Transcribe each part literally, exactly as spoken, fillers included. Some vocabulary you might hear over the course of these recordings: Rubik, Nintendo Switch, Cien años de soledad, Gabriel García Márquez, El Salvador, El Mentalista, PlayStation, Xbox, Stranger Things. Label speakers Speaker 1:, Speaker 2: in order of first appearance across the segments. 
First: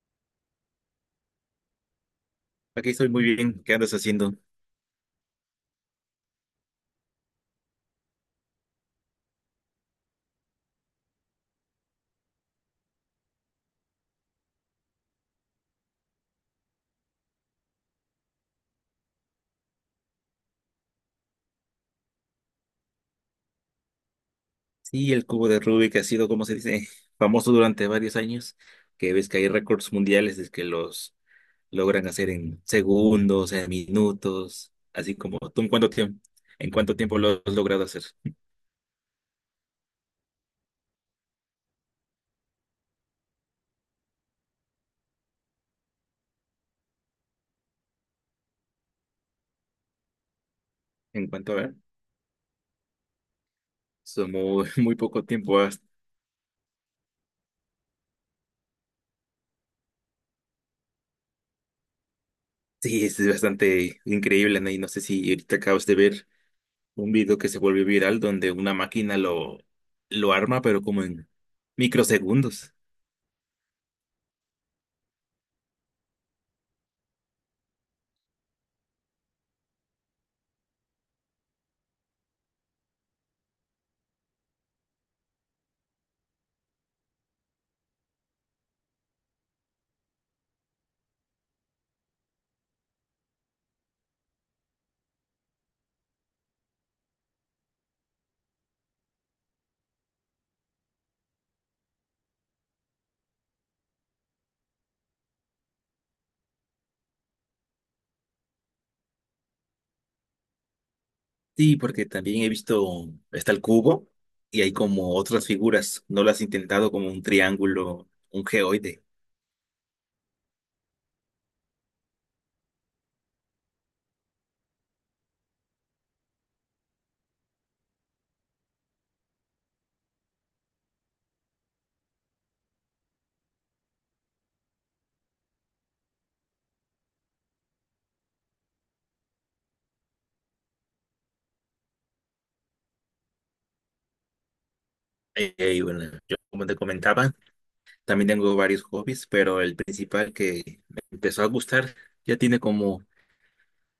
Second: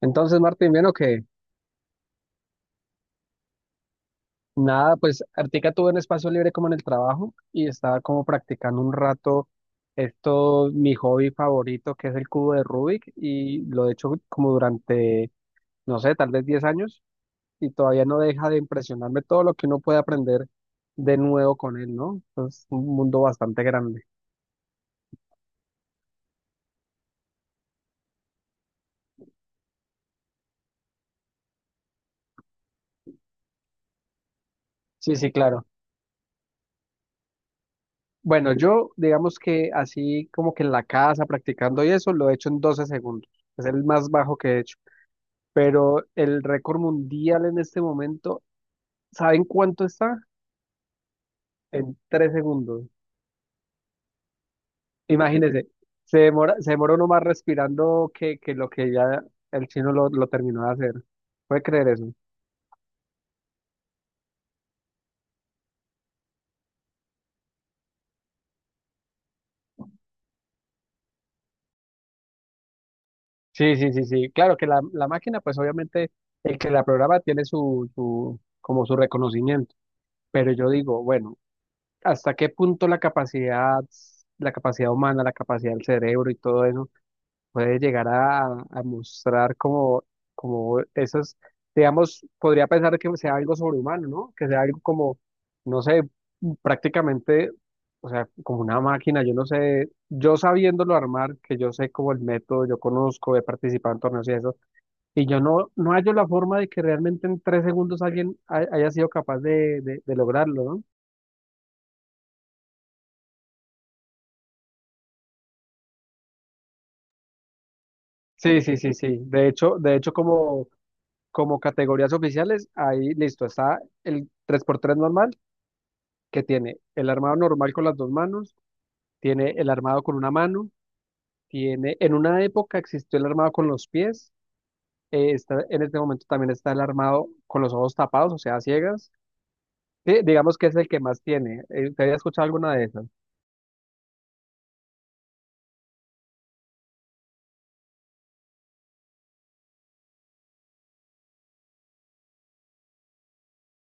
Speaker 1: Entonces, Martín, bueno, que
Speaker 2: Aquí estoy muy bien. ¿Qué andas haciendo?
Speaker 1: nada, pues Artica tuvo un espacio libre como en el trabajo y estaba como practicando un rato esto, mi hobby favorito, que es el cubo de Rubik, y lo he hecho como durante, no sé, tal vez diez años, y todavía no deja de impresionarme todo lo que uno puede aprender de nuevo con él, ¿no? Es un mundo bastante grande.
Speaker 2: Sí, el cubo de Rubik ha sido, como se dice, famoso durante varios años, que ves que hay récords mundiales de que los logran hacer en segundos, en minutos, así
Speaker 1: Sí, sí,
Speaker 2: como tú
Speaker 1: claro.
Speaker 2: en cuánto tiempo, en cuánto tiempo lo has logrado hacer.
Speaker 1: Bueno, yo digamos que así como que en la casa practicando y eso, lo he hecho en doce segundos. Es el más bajo que he hecho. Pero el récord mundial en este momento, ¿saben cuánto está?
Speaker 2: En cuanto a ver,
Speaker 1: En tres segundos.
Speaker 2: son muy, muy poco tiempo.
Speaker 1: Imagínense,
Speaker 2: has-
Speaker 1: se demora, se demora uno más respirando que, que, lo que ya el chino lo, lo terminó de hacer. ¿Puede creer eso?
Speaker 2: Sí, es bastante increíble, ¿no? Y no sé si ahorita acabas de ver un video que se volvió viral donde una máquina lo, lo arma, pero como en microsegundos.
Speaker 1: Sí, sí, sí, sí. Claro que la, la máquina, pues obviamente el que la programa tiene su, su, como su reconocimiento. Pero yo digo, bueno, ¿hasta qué punto la capacidad, la capacidad humana, la capacidad del cerebro y todo eso? Puede llegar a, a, mostrar como, como esas, digamos, podría pensar que sea algo sobrehumano, ¿no? Que sea algo como, no sé, prácticamente, o sea, como una máquina, yo no sé, yo sabiéndolo armar, que yo sé como el método, yo conozco, he participado en torneos y eso, y yo no, no, hallo la forma de que realmente en tres segundos alguien ha- haya sido capaz de, de, de lograrlo, ¿no?
Speaker 2: Sí, porque también he visto, está el cubo y hay como otras figuras. ¿No lo has intentado como un triángulo, un
Speaker 1: Sí, sí, sí,
Speaker 2: geoide?
Speaker 1: sí. De hecho, de hecho, como, como categorías oficiales, ahí listo, está el tres por tres normal, que tiene el armado normal con las dos manos, tiene el armado con una mano, tiene, en una época existió el armado con los pies, eh, está, en este momento también está el armado con los ojos tapados, o sea, a ciegas. Sí, digamos que es el que más tiene. Eh, ¿Te había escuchado alguna de esas?
Speaker 2: Eh, y bueno, yo como te comentaba, también tengo varios hobbies, pero el principal que me empezó a gustar ya tiene como,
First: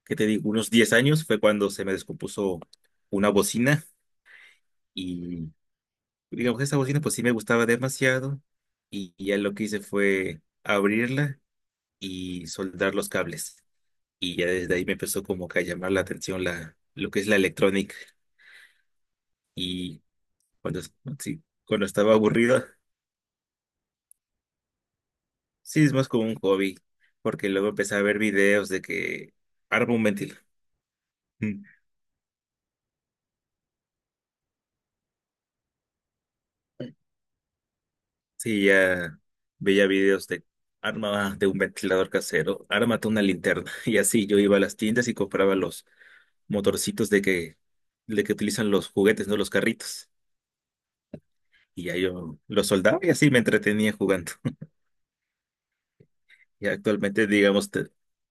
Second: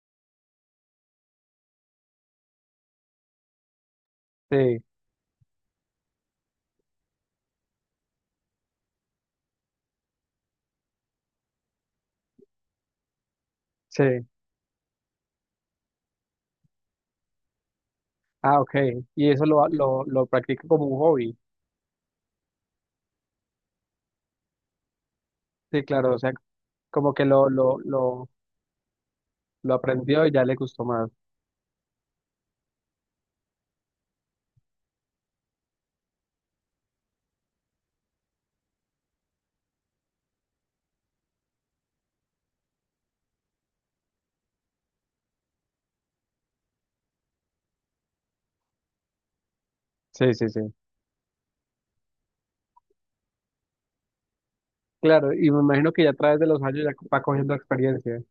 Speaker 2: ¿qué te digo? Unos diez años fue cuando se me descompuso una bocina
Speaker 1: Sí,
Speaker 2: y digamos, que esa bocina pues sí me gustaba demasiado y y ya lo que hice fue abrirla y soldar los cables.
Speaker 1: sí.
Speaker 2: Y ya desde ahí me empezó como que a llamar la atención la, lo que es la electrónica.
Speaker 1: Ah, ok. Y eso lo, lo,
Speaker 2: Y
Speaker 1: lo practica
Speaker 2: cuando,
Speaker 1: como
Speaker 2: es-
Speaker 1: un hobby.
Speaker 2: sí, cuando estaba aburrido,
Speaker 1: Sí,
Speaker 2: sí, es más
Speaker 1: claro, o
Speaker 2: como
Speaker 1: sea,
Speaker 2: un hobby,
Speaker 1: como que
Speaker 2: porque
Speaker 1: lo,
Speaker 2: luego
Speaker 1: lo,
Speaker 2: empecé a ver
Speaker 1: lo,
Speaker 2: videos de que
Speaker 1: lo
Speaker 2: arma un
Speaker 1: aprendió y ya
Speaker 2: ventilador.
Speaker 1: le gustó más.
Speaker 2: Mm. Sí, ya veía videos de arma de un ventilador casero, ármate una linterna. Y así yo iba a las tiendas y compraba los motorcitos de que, de que utilizan los juguetes, no los carritos.
Speaker 1: Sí, sí, sí.
Speaker 2: Y ya yo los soldaba y así me entretenía jugando.
Speaker 1: Claro, y me imagino que ya a través de los
Speaker 2: Y
Speaker 1: años ya va
Speaker 2: actualmente,
Speaker 1: cogiendo
Speaker 2: digamos,
Speaker 1: experiencia.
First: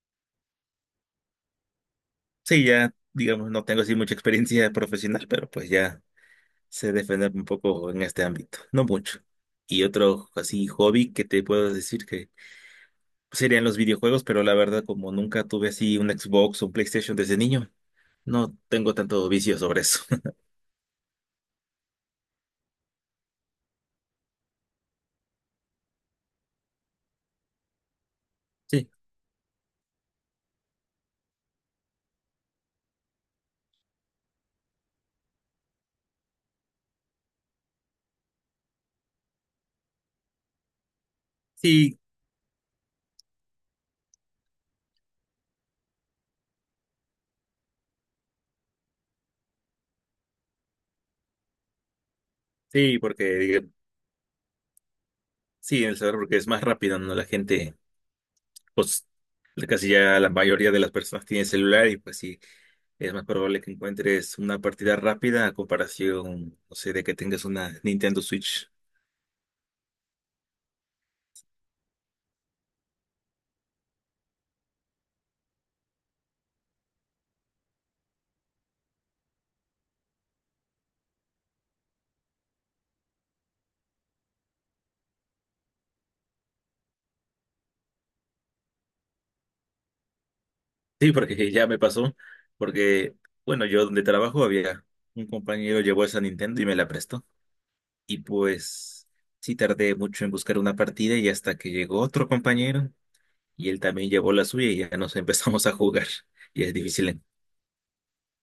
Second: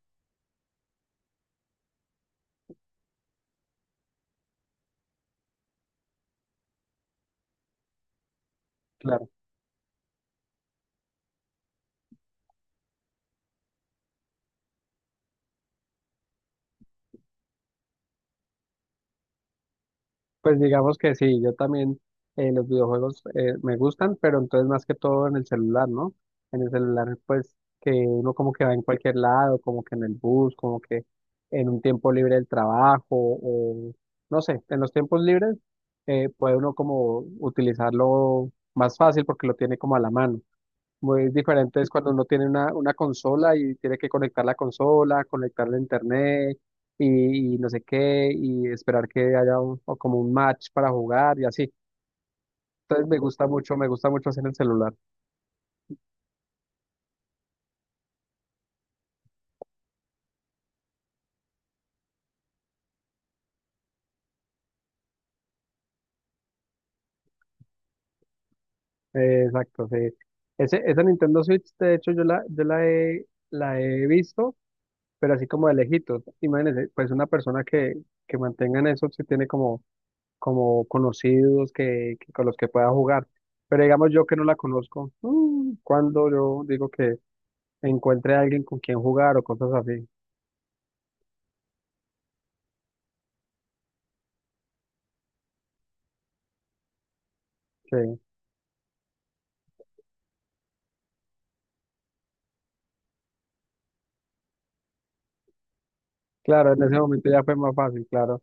Speaker 2: sí, ya, digamos, no tengo así mucha experiencia profesional, pero pues ya sé defenderme un poco en este ámbito, no mucho.
Speaker 1: Claro.
Speaker 2: Y otro así hobby que te puedo decir que serían los videojuegos, pero la verdad como nunca tuve así un Xbox o un PlayStation desde niño, no tengo tanto vicio sobre eso.
Speaker 1: Pues digamos que sí, yo también eh, los videojuegos eh, me gustan, pero entonces más que todo en el celular, ¿no? En el celular, pues que uno como que va en
Speaker 2: Sí,
Speaker 1: cualquier lado, como que en el bus, como que en un tiempo libre del trabajo, o no sé, en los tiempos libres eh, puede uno como utilizarlo más fácil porque lo tiene como a la mano. Muy diferente es
Speaker 2: sí,
Speaker 1: cuando uno tiene una, una consola y tiene que conectar la consola, conectar la internet y, y no sé qué, y esperar que haya un- o como un match para jugar y así.
Speaker 2: sí,
Speaker 1: Entonces me
Speaker 2: porque
Speaker 1: gusta
Speaker 2: diga-
Speaker 1: mucho, me gusta mucho hacer el celular.
Speaker 2: sí, en El Salvador porque es más rápido, ¿no? La gente pues casi ya la mayoría de las personas tienen celular y pues sí, es más probable que encuentres una partida rápida a comparación, no sé, de que tengas una Nintendo Switch.
Speaker 1: Eh, exacto, sí. Ese, esa Nintendo Switch, de hecho, yo la, yo la he, la he visto, pero así como de lejitos. Imagínense, pues una persona que, que mantenga en eso, si tiene como como conocidos que, que- con los que pueda jugar. Pero digamos yo que no la conozco, mm, cuando yo digo que encuentre a alguien con quien jugar o cosas así,
Speaker 2: Sí, porque ya me pasó, porque, bueno, yo donde trabajo había un compañero llevó esa Nintendo y me la prestó. Y
Speaker 1: que
Speaker 2: pues sí tardé mucho en buscar una partida y hasta que llegó otro compañero y él también llevó la suya y ya nos empezamos a jugar. Y es
Speaker 1: claro, en ese
Speaker 2: difícil, ¿eh?
Speaker 1: momento ya fue más fácil, claro.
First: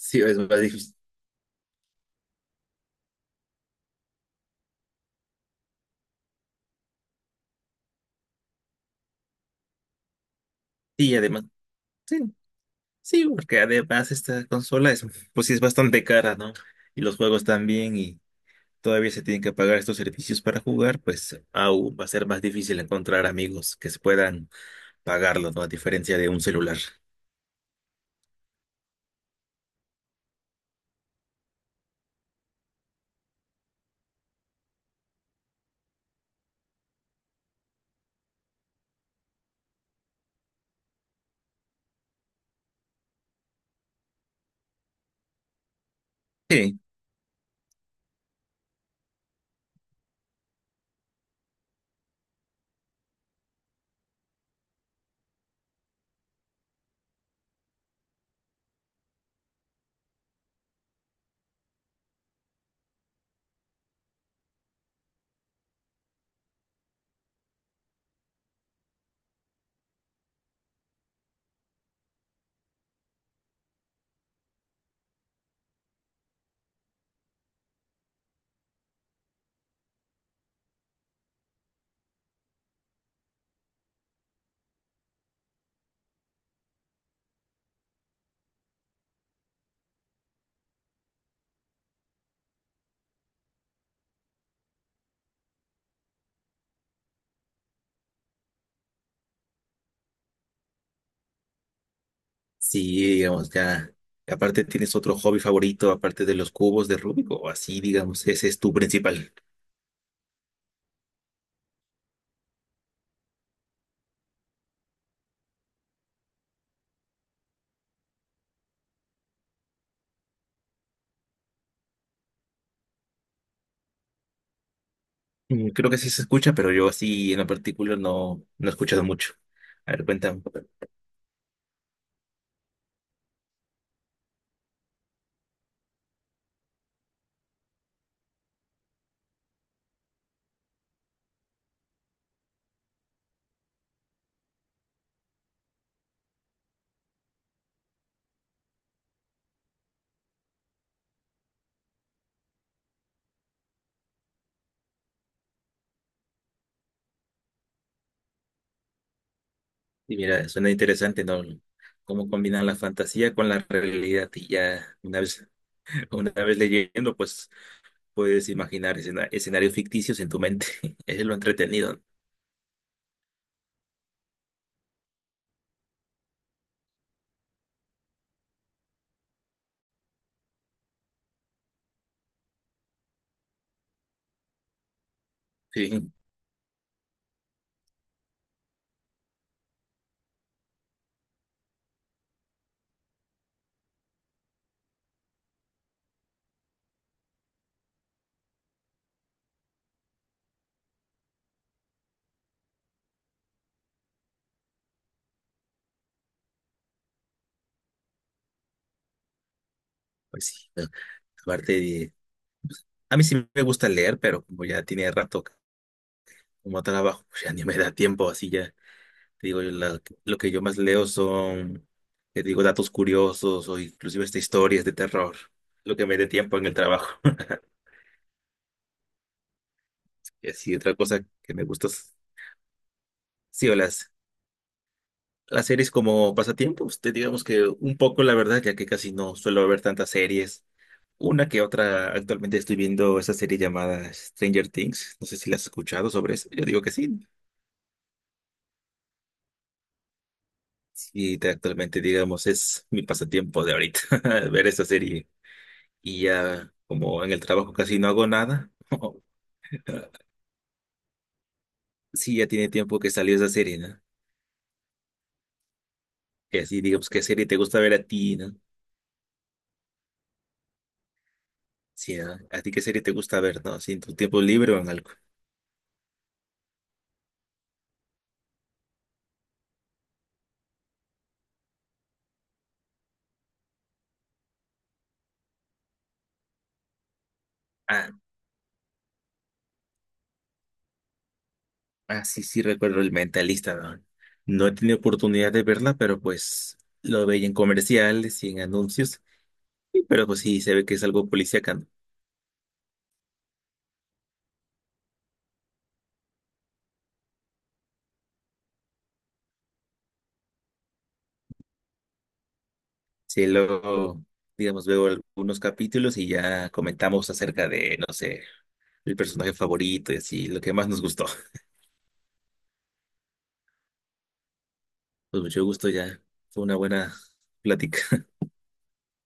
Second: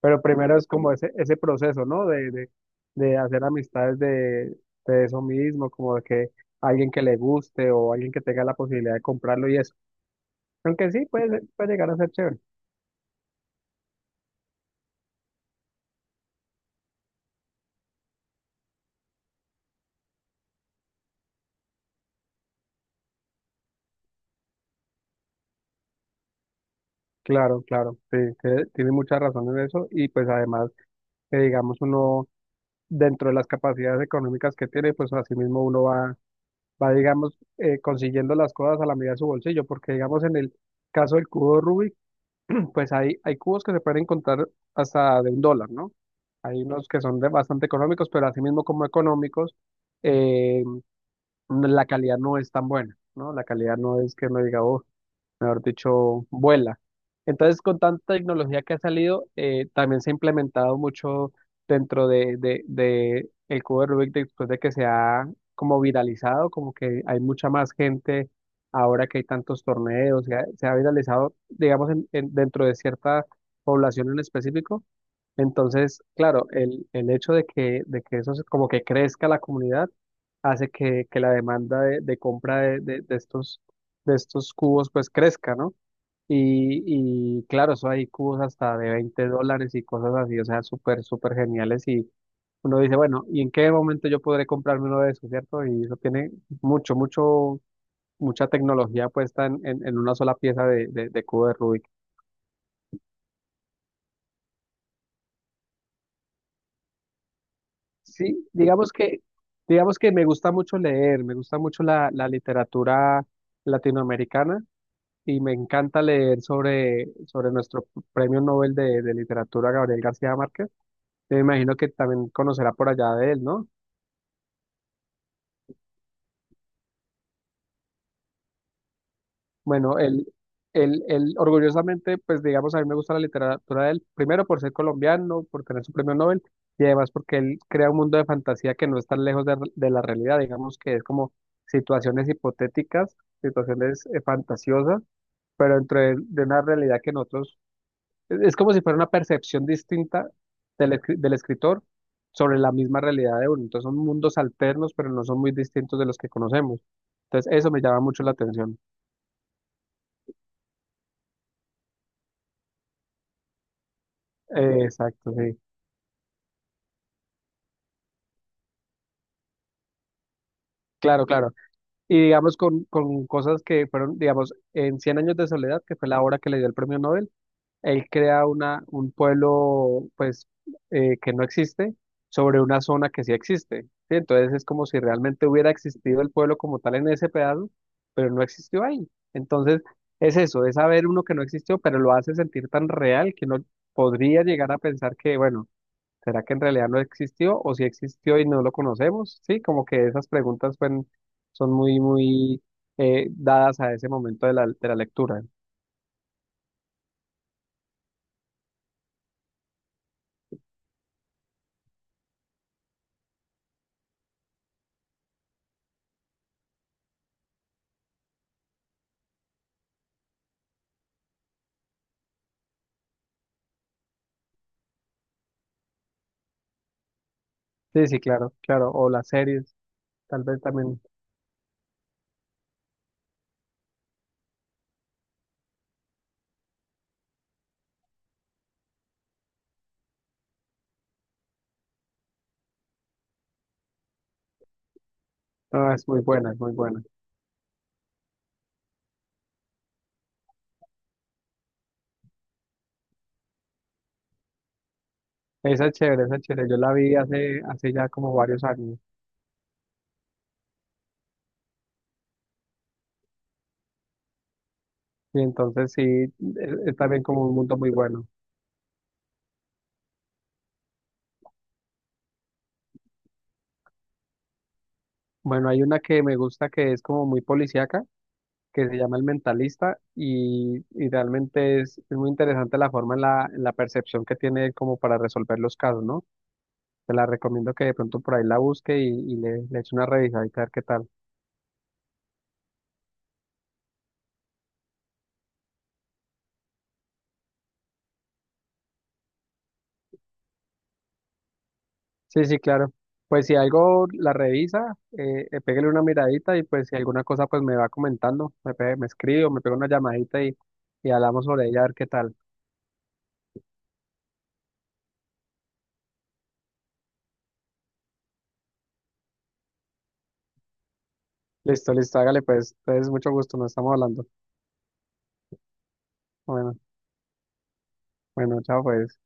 Speaker 1: Pero
Speaker 2: es
Speaker 1: primero
Speaker 2: más
Speaker 1: es como
Speaker 2: difícil.
Speaker 1: ese, ese proceso, ¿no? De, de, de hacer amistades de, de eso mismo, como de que alguien que le guste o alguien que tenga la posibilidad de comprarlo y eso. Aunque sí,
Speaker 2: Y
Speaker 1: puede, ser-
Speaker 2: además...
Speaker 1: puede llegar a ser
Speaker 2: sí.
Speaker 1: chévere.
Speaker 2: Sí, porque además esta consola es, pues sí es bastante cara, ¿no? Y los juegos también, y todavía se tienen que pagar estos servicios para jugar, pues aún va a ser más difícil encontrar amigos que se puedan pagarlo, ¿no? A diferencia de un celular.
Speaker 1: Claro, claro, sí, tiene tiene mucha razón en eso y pues además, que digamos uno dentro de las capacidades económicas que tiene, pues asimismo, uno va, va digamos, eh, consiguiendo las cosas a la medida de su bolsillo, porque digamos en el caso del cubo Rubik, pues hay, hay cubos que se pueden encontrar hasta de un dólar, ¿no? Hay
Speaker 2: Sí,
Speaker 1: unos que son de- bastante económicos, pero asimismo como económicos, eh, la calidad no es tan buena, ¿no? La calidad no es que uno diga, oh, mejor dicho, vuela. Entonces, con tanta tecnología que ha salido, eh, también se ha implementado mucho dentro de, de, de el cubo de Rubik después de que se ha como viralizado, como que hay mucha más gente ahora que hay tantos torneos, se ha, se ha viralizado, digamos, en- en- dentro de cierta población en específico. Entonces, claro, el, el hecho de que, de que eso se- como que crezca la comunidad hace que, que la demanda de, de compra de, de- de estos, de estos cubos pues crezca, ¿no? Y, y claro, eso hay cubos hasta de veinte dólares y cosas así, o sea, súper, súper geniales y uno dice, bueno, ¿y en qué momento yo podré comprarme uno de esos, cierto? Y eso tiene mucho, mucho, mucha tecnología puesta en, en, en una sola pieza de, de, de cubo de Rubik.
Speaker 2: sí, digamos, ya. Aparte, ¿tienes otro hobby favorito aparte de los cubos de Rubik o así, digamos,
Speaker 1: Sí,
Speaker 2: ese es tu
Speaker 1: digamos que,
Speaker 2: principal?
Speaker 1: digamos que me gusta mucho leer, me gusta mucho la, la literatura latinoamericana y me encanta leer sobre, sobre nuestro premio Nobel de, de literatura Gabriel García Márquez. Me imagino que también conocerá por allá de él, ¿no?
Speaker 2: Mm, creo que sí se escucha, pero yo así en lo particular no, no he escuchado mucho. A
Speaker 1: Bueno,
Speaker 2: ver,
Speaker 1: él,
Speaker 2: cuéntame.
Speaker 1: él, él, orgullosamente, pues digamos, a mí me gusta la literatura de él, primero por ser colombiano, por tener su premio Nobel, y además porque él crea un mundo de fantasía que no es tan lejos de, de la realidad, digamos que es como situaciones hipotéticas, situaciones eh, fantasiosas, pero dentro de, de una realidad que nosotros, es, es como si fuera una percepción distinta del, escri- del escritor sobre la misma realidad de uno, entonces son mundos alternos, pero no son muy distintos de los que conocemos, entonces eso me llama mucho la atención.
Speaker 2: Y mira, suena interesante, ¿no? Cómo combinan la fantasía con la realidad y
Speaker 1: Eh,
Speaker 2: ya una
Speaker 1: Exacto,
Speaker 2: vez,
Speaker 1: sí.
Speaker 2: una vez leyendo, pues puedes imaginar escena- escenarios ficticios en tu mente. Eso
Speaker 1: Claro,
Speaker 2: es lo
Speaker 1: claro.
Speaker 2: entretenido, ¿no?
Speaker 1: Y digamos con, con cosas que fueron, digamos, en Cien años de soledad, que fue la obra que le dio el premio Nobel, él crea una, un pueblo, pues, eh, que no existe sobre una zona que sí existe, ¿sí? Entonces es como si realmente hubiera
Speaker 2: Sí,
Speaker 1: existido el pueblo como tal en ese pedazo, pero no existió ahí. Entonces es eso, es saber uno que no existió, pero lo hace sentir tan real que uno podría llegar a pensar que, bueno, ¿será que en realidad no existió o si existió y no lo conocemos? Sí, como que esas preguntas fueron- son muy, muy eh, dadas a ese momento de la, de la lectura.
Speaker 2: pues sí, ¿no? Aparte de- a mí sí me gusta leer, pero como ya tiene rato como trabajo, pues ya ni me da tiempo, así ya, te digo, yo la- lo que yo más leo son, te digo, datos curiosos o inclusive hasta historias de terror, lo que me dé tiempo en el trabajo.
Speaker 1: Sí, sí, claro, claro. O las series, tal
Speaker 2: Y
Speaker 1: vez
Speaker 2: así, otra
Speaker 1: también.
Speaker 2: cosa que me gusta. Sí, o las, las series como pasatiempos, te digamos que un poco la verdad, ya que casi no suelo ver tantas series. Una que otra, actualmente estoy viendo esa serie llamada Stranger Things. No sé si la has
Speaker 1: No, es
Speaker 2: escuchado
Speaker 1: muy
Speaker 2: sobre eso.
Speaker 1: buena, es
Speaker 2: Yo
Speaker 1: muy
Speaker 2: digo que
Speaker 1: buena.
Speaker 2: sí. Sí, te- actualmente, digamos, es mi pasatiempo de ahorita, ver esa serie.
Speaker 1: Esa es chévere,
Speaker 2: Y
Speaker 1: esa es chévere.
Speaker 2: ya,
Speaker 1: Yo la vi
Speaker 2: como en el
Speaker 1: hace,
Speaker 2: trabajo
Speaker 1: hace
Speaker 2: casi
Speaker 1: ya
Speaker 2: no hago
Speaker 1: como varios
Speaker 2: nada,
Speaker 1: años.
Speaker 2: sí, ya tiene tiempo que salió esa serie, ¿no?
Speaker 1: Y entonces sí, es,
Speaker 2: Y así,
Speaker 1: es
Speaker 2: digamos,
Speaker 1: también
Speaker 2: ¿qué
Speaker 1: como
Speaker 2: serie
Speaker 1: un
Speaker 2: te
Speaker 1: mundo
Speaker 2: gusta
Speaker 1: muy
Speaker 2: ver a
Speaker 1: bueno.
Speaker 2: ti, ¿no? Sí, ¿no? ¿A ti qué serie te gusta ver, ¿no? Así en tu tiempo libre o en algo.
Speaker 1: Bueno, hay una que me gusta que es como muy policíaca que se llama El Mentalista y, y realmente es, es, muy interesante la forma en la, en la percepción que tiene él como para resolver los casos, ¿no? Te la recomiendo que de
Speaker 2: Ah,
Speaker 1: pronto por ahí la busque y, y le, le eche una revisadita a ver qué tal.
Speaker 2: ah, sí, sí, recuerdo el mentalista, ¿no? No he tenido oportunidad de verla, pero pues lo veía en comerciales y en anuncios, y- pero pues sí, se ve que es algo policíaco, ¿no?
Speaker 1: Sí, sí, claro. Pues si algo la revisa, eh, eh, pégale una miradita y pues si alguna cosa pues me va comentando, me, pe- me escribe o me pega una llamadita y, y hablamos sobre ella a ver qué tal.
Speaker 2: Sí, luego, digamos, veo algunos capítulos y ya comentamos acerca de, no sé, el personaje favorito y así, lo que más nos gustó.
Speaker 1: Listo, listo, hágale pues. Entonces, mucho gusto, nos estamos hablando.
Speaker 2: Pues mucho gusto ya, fue
Speaker 1: Bueno,
Speaker 2: una buena plática.
Speaker 1: bueno, chao pues.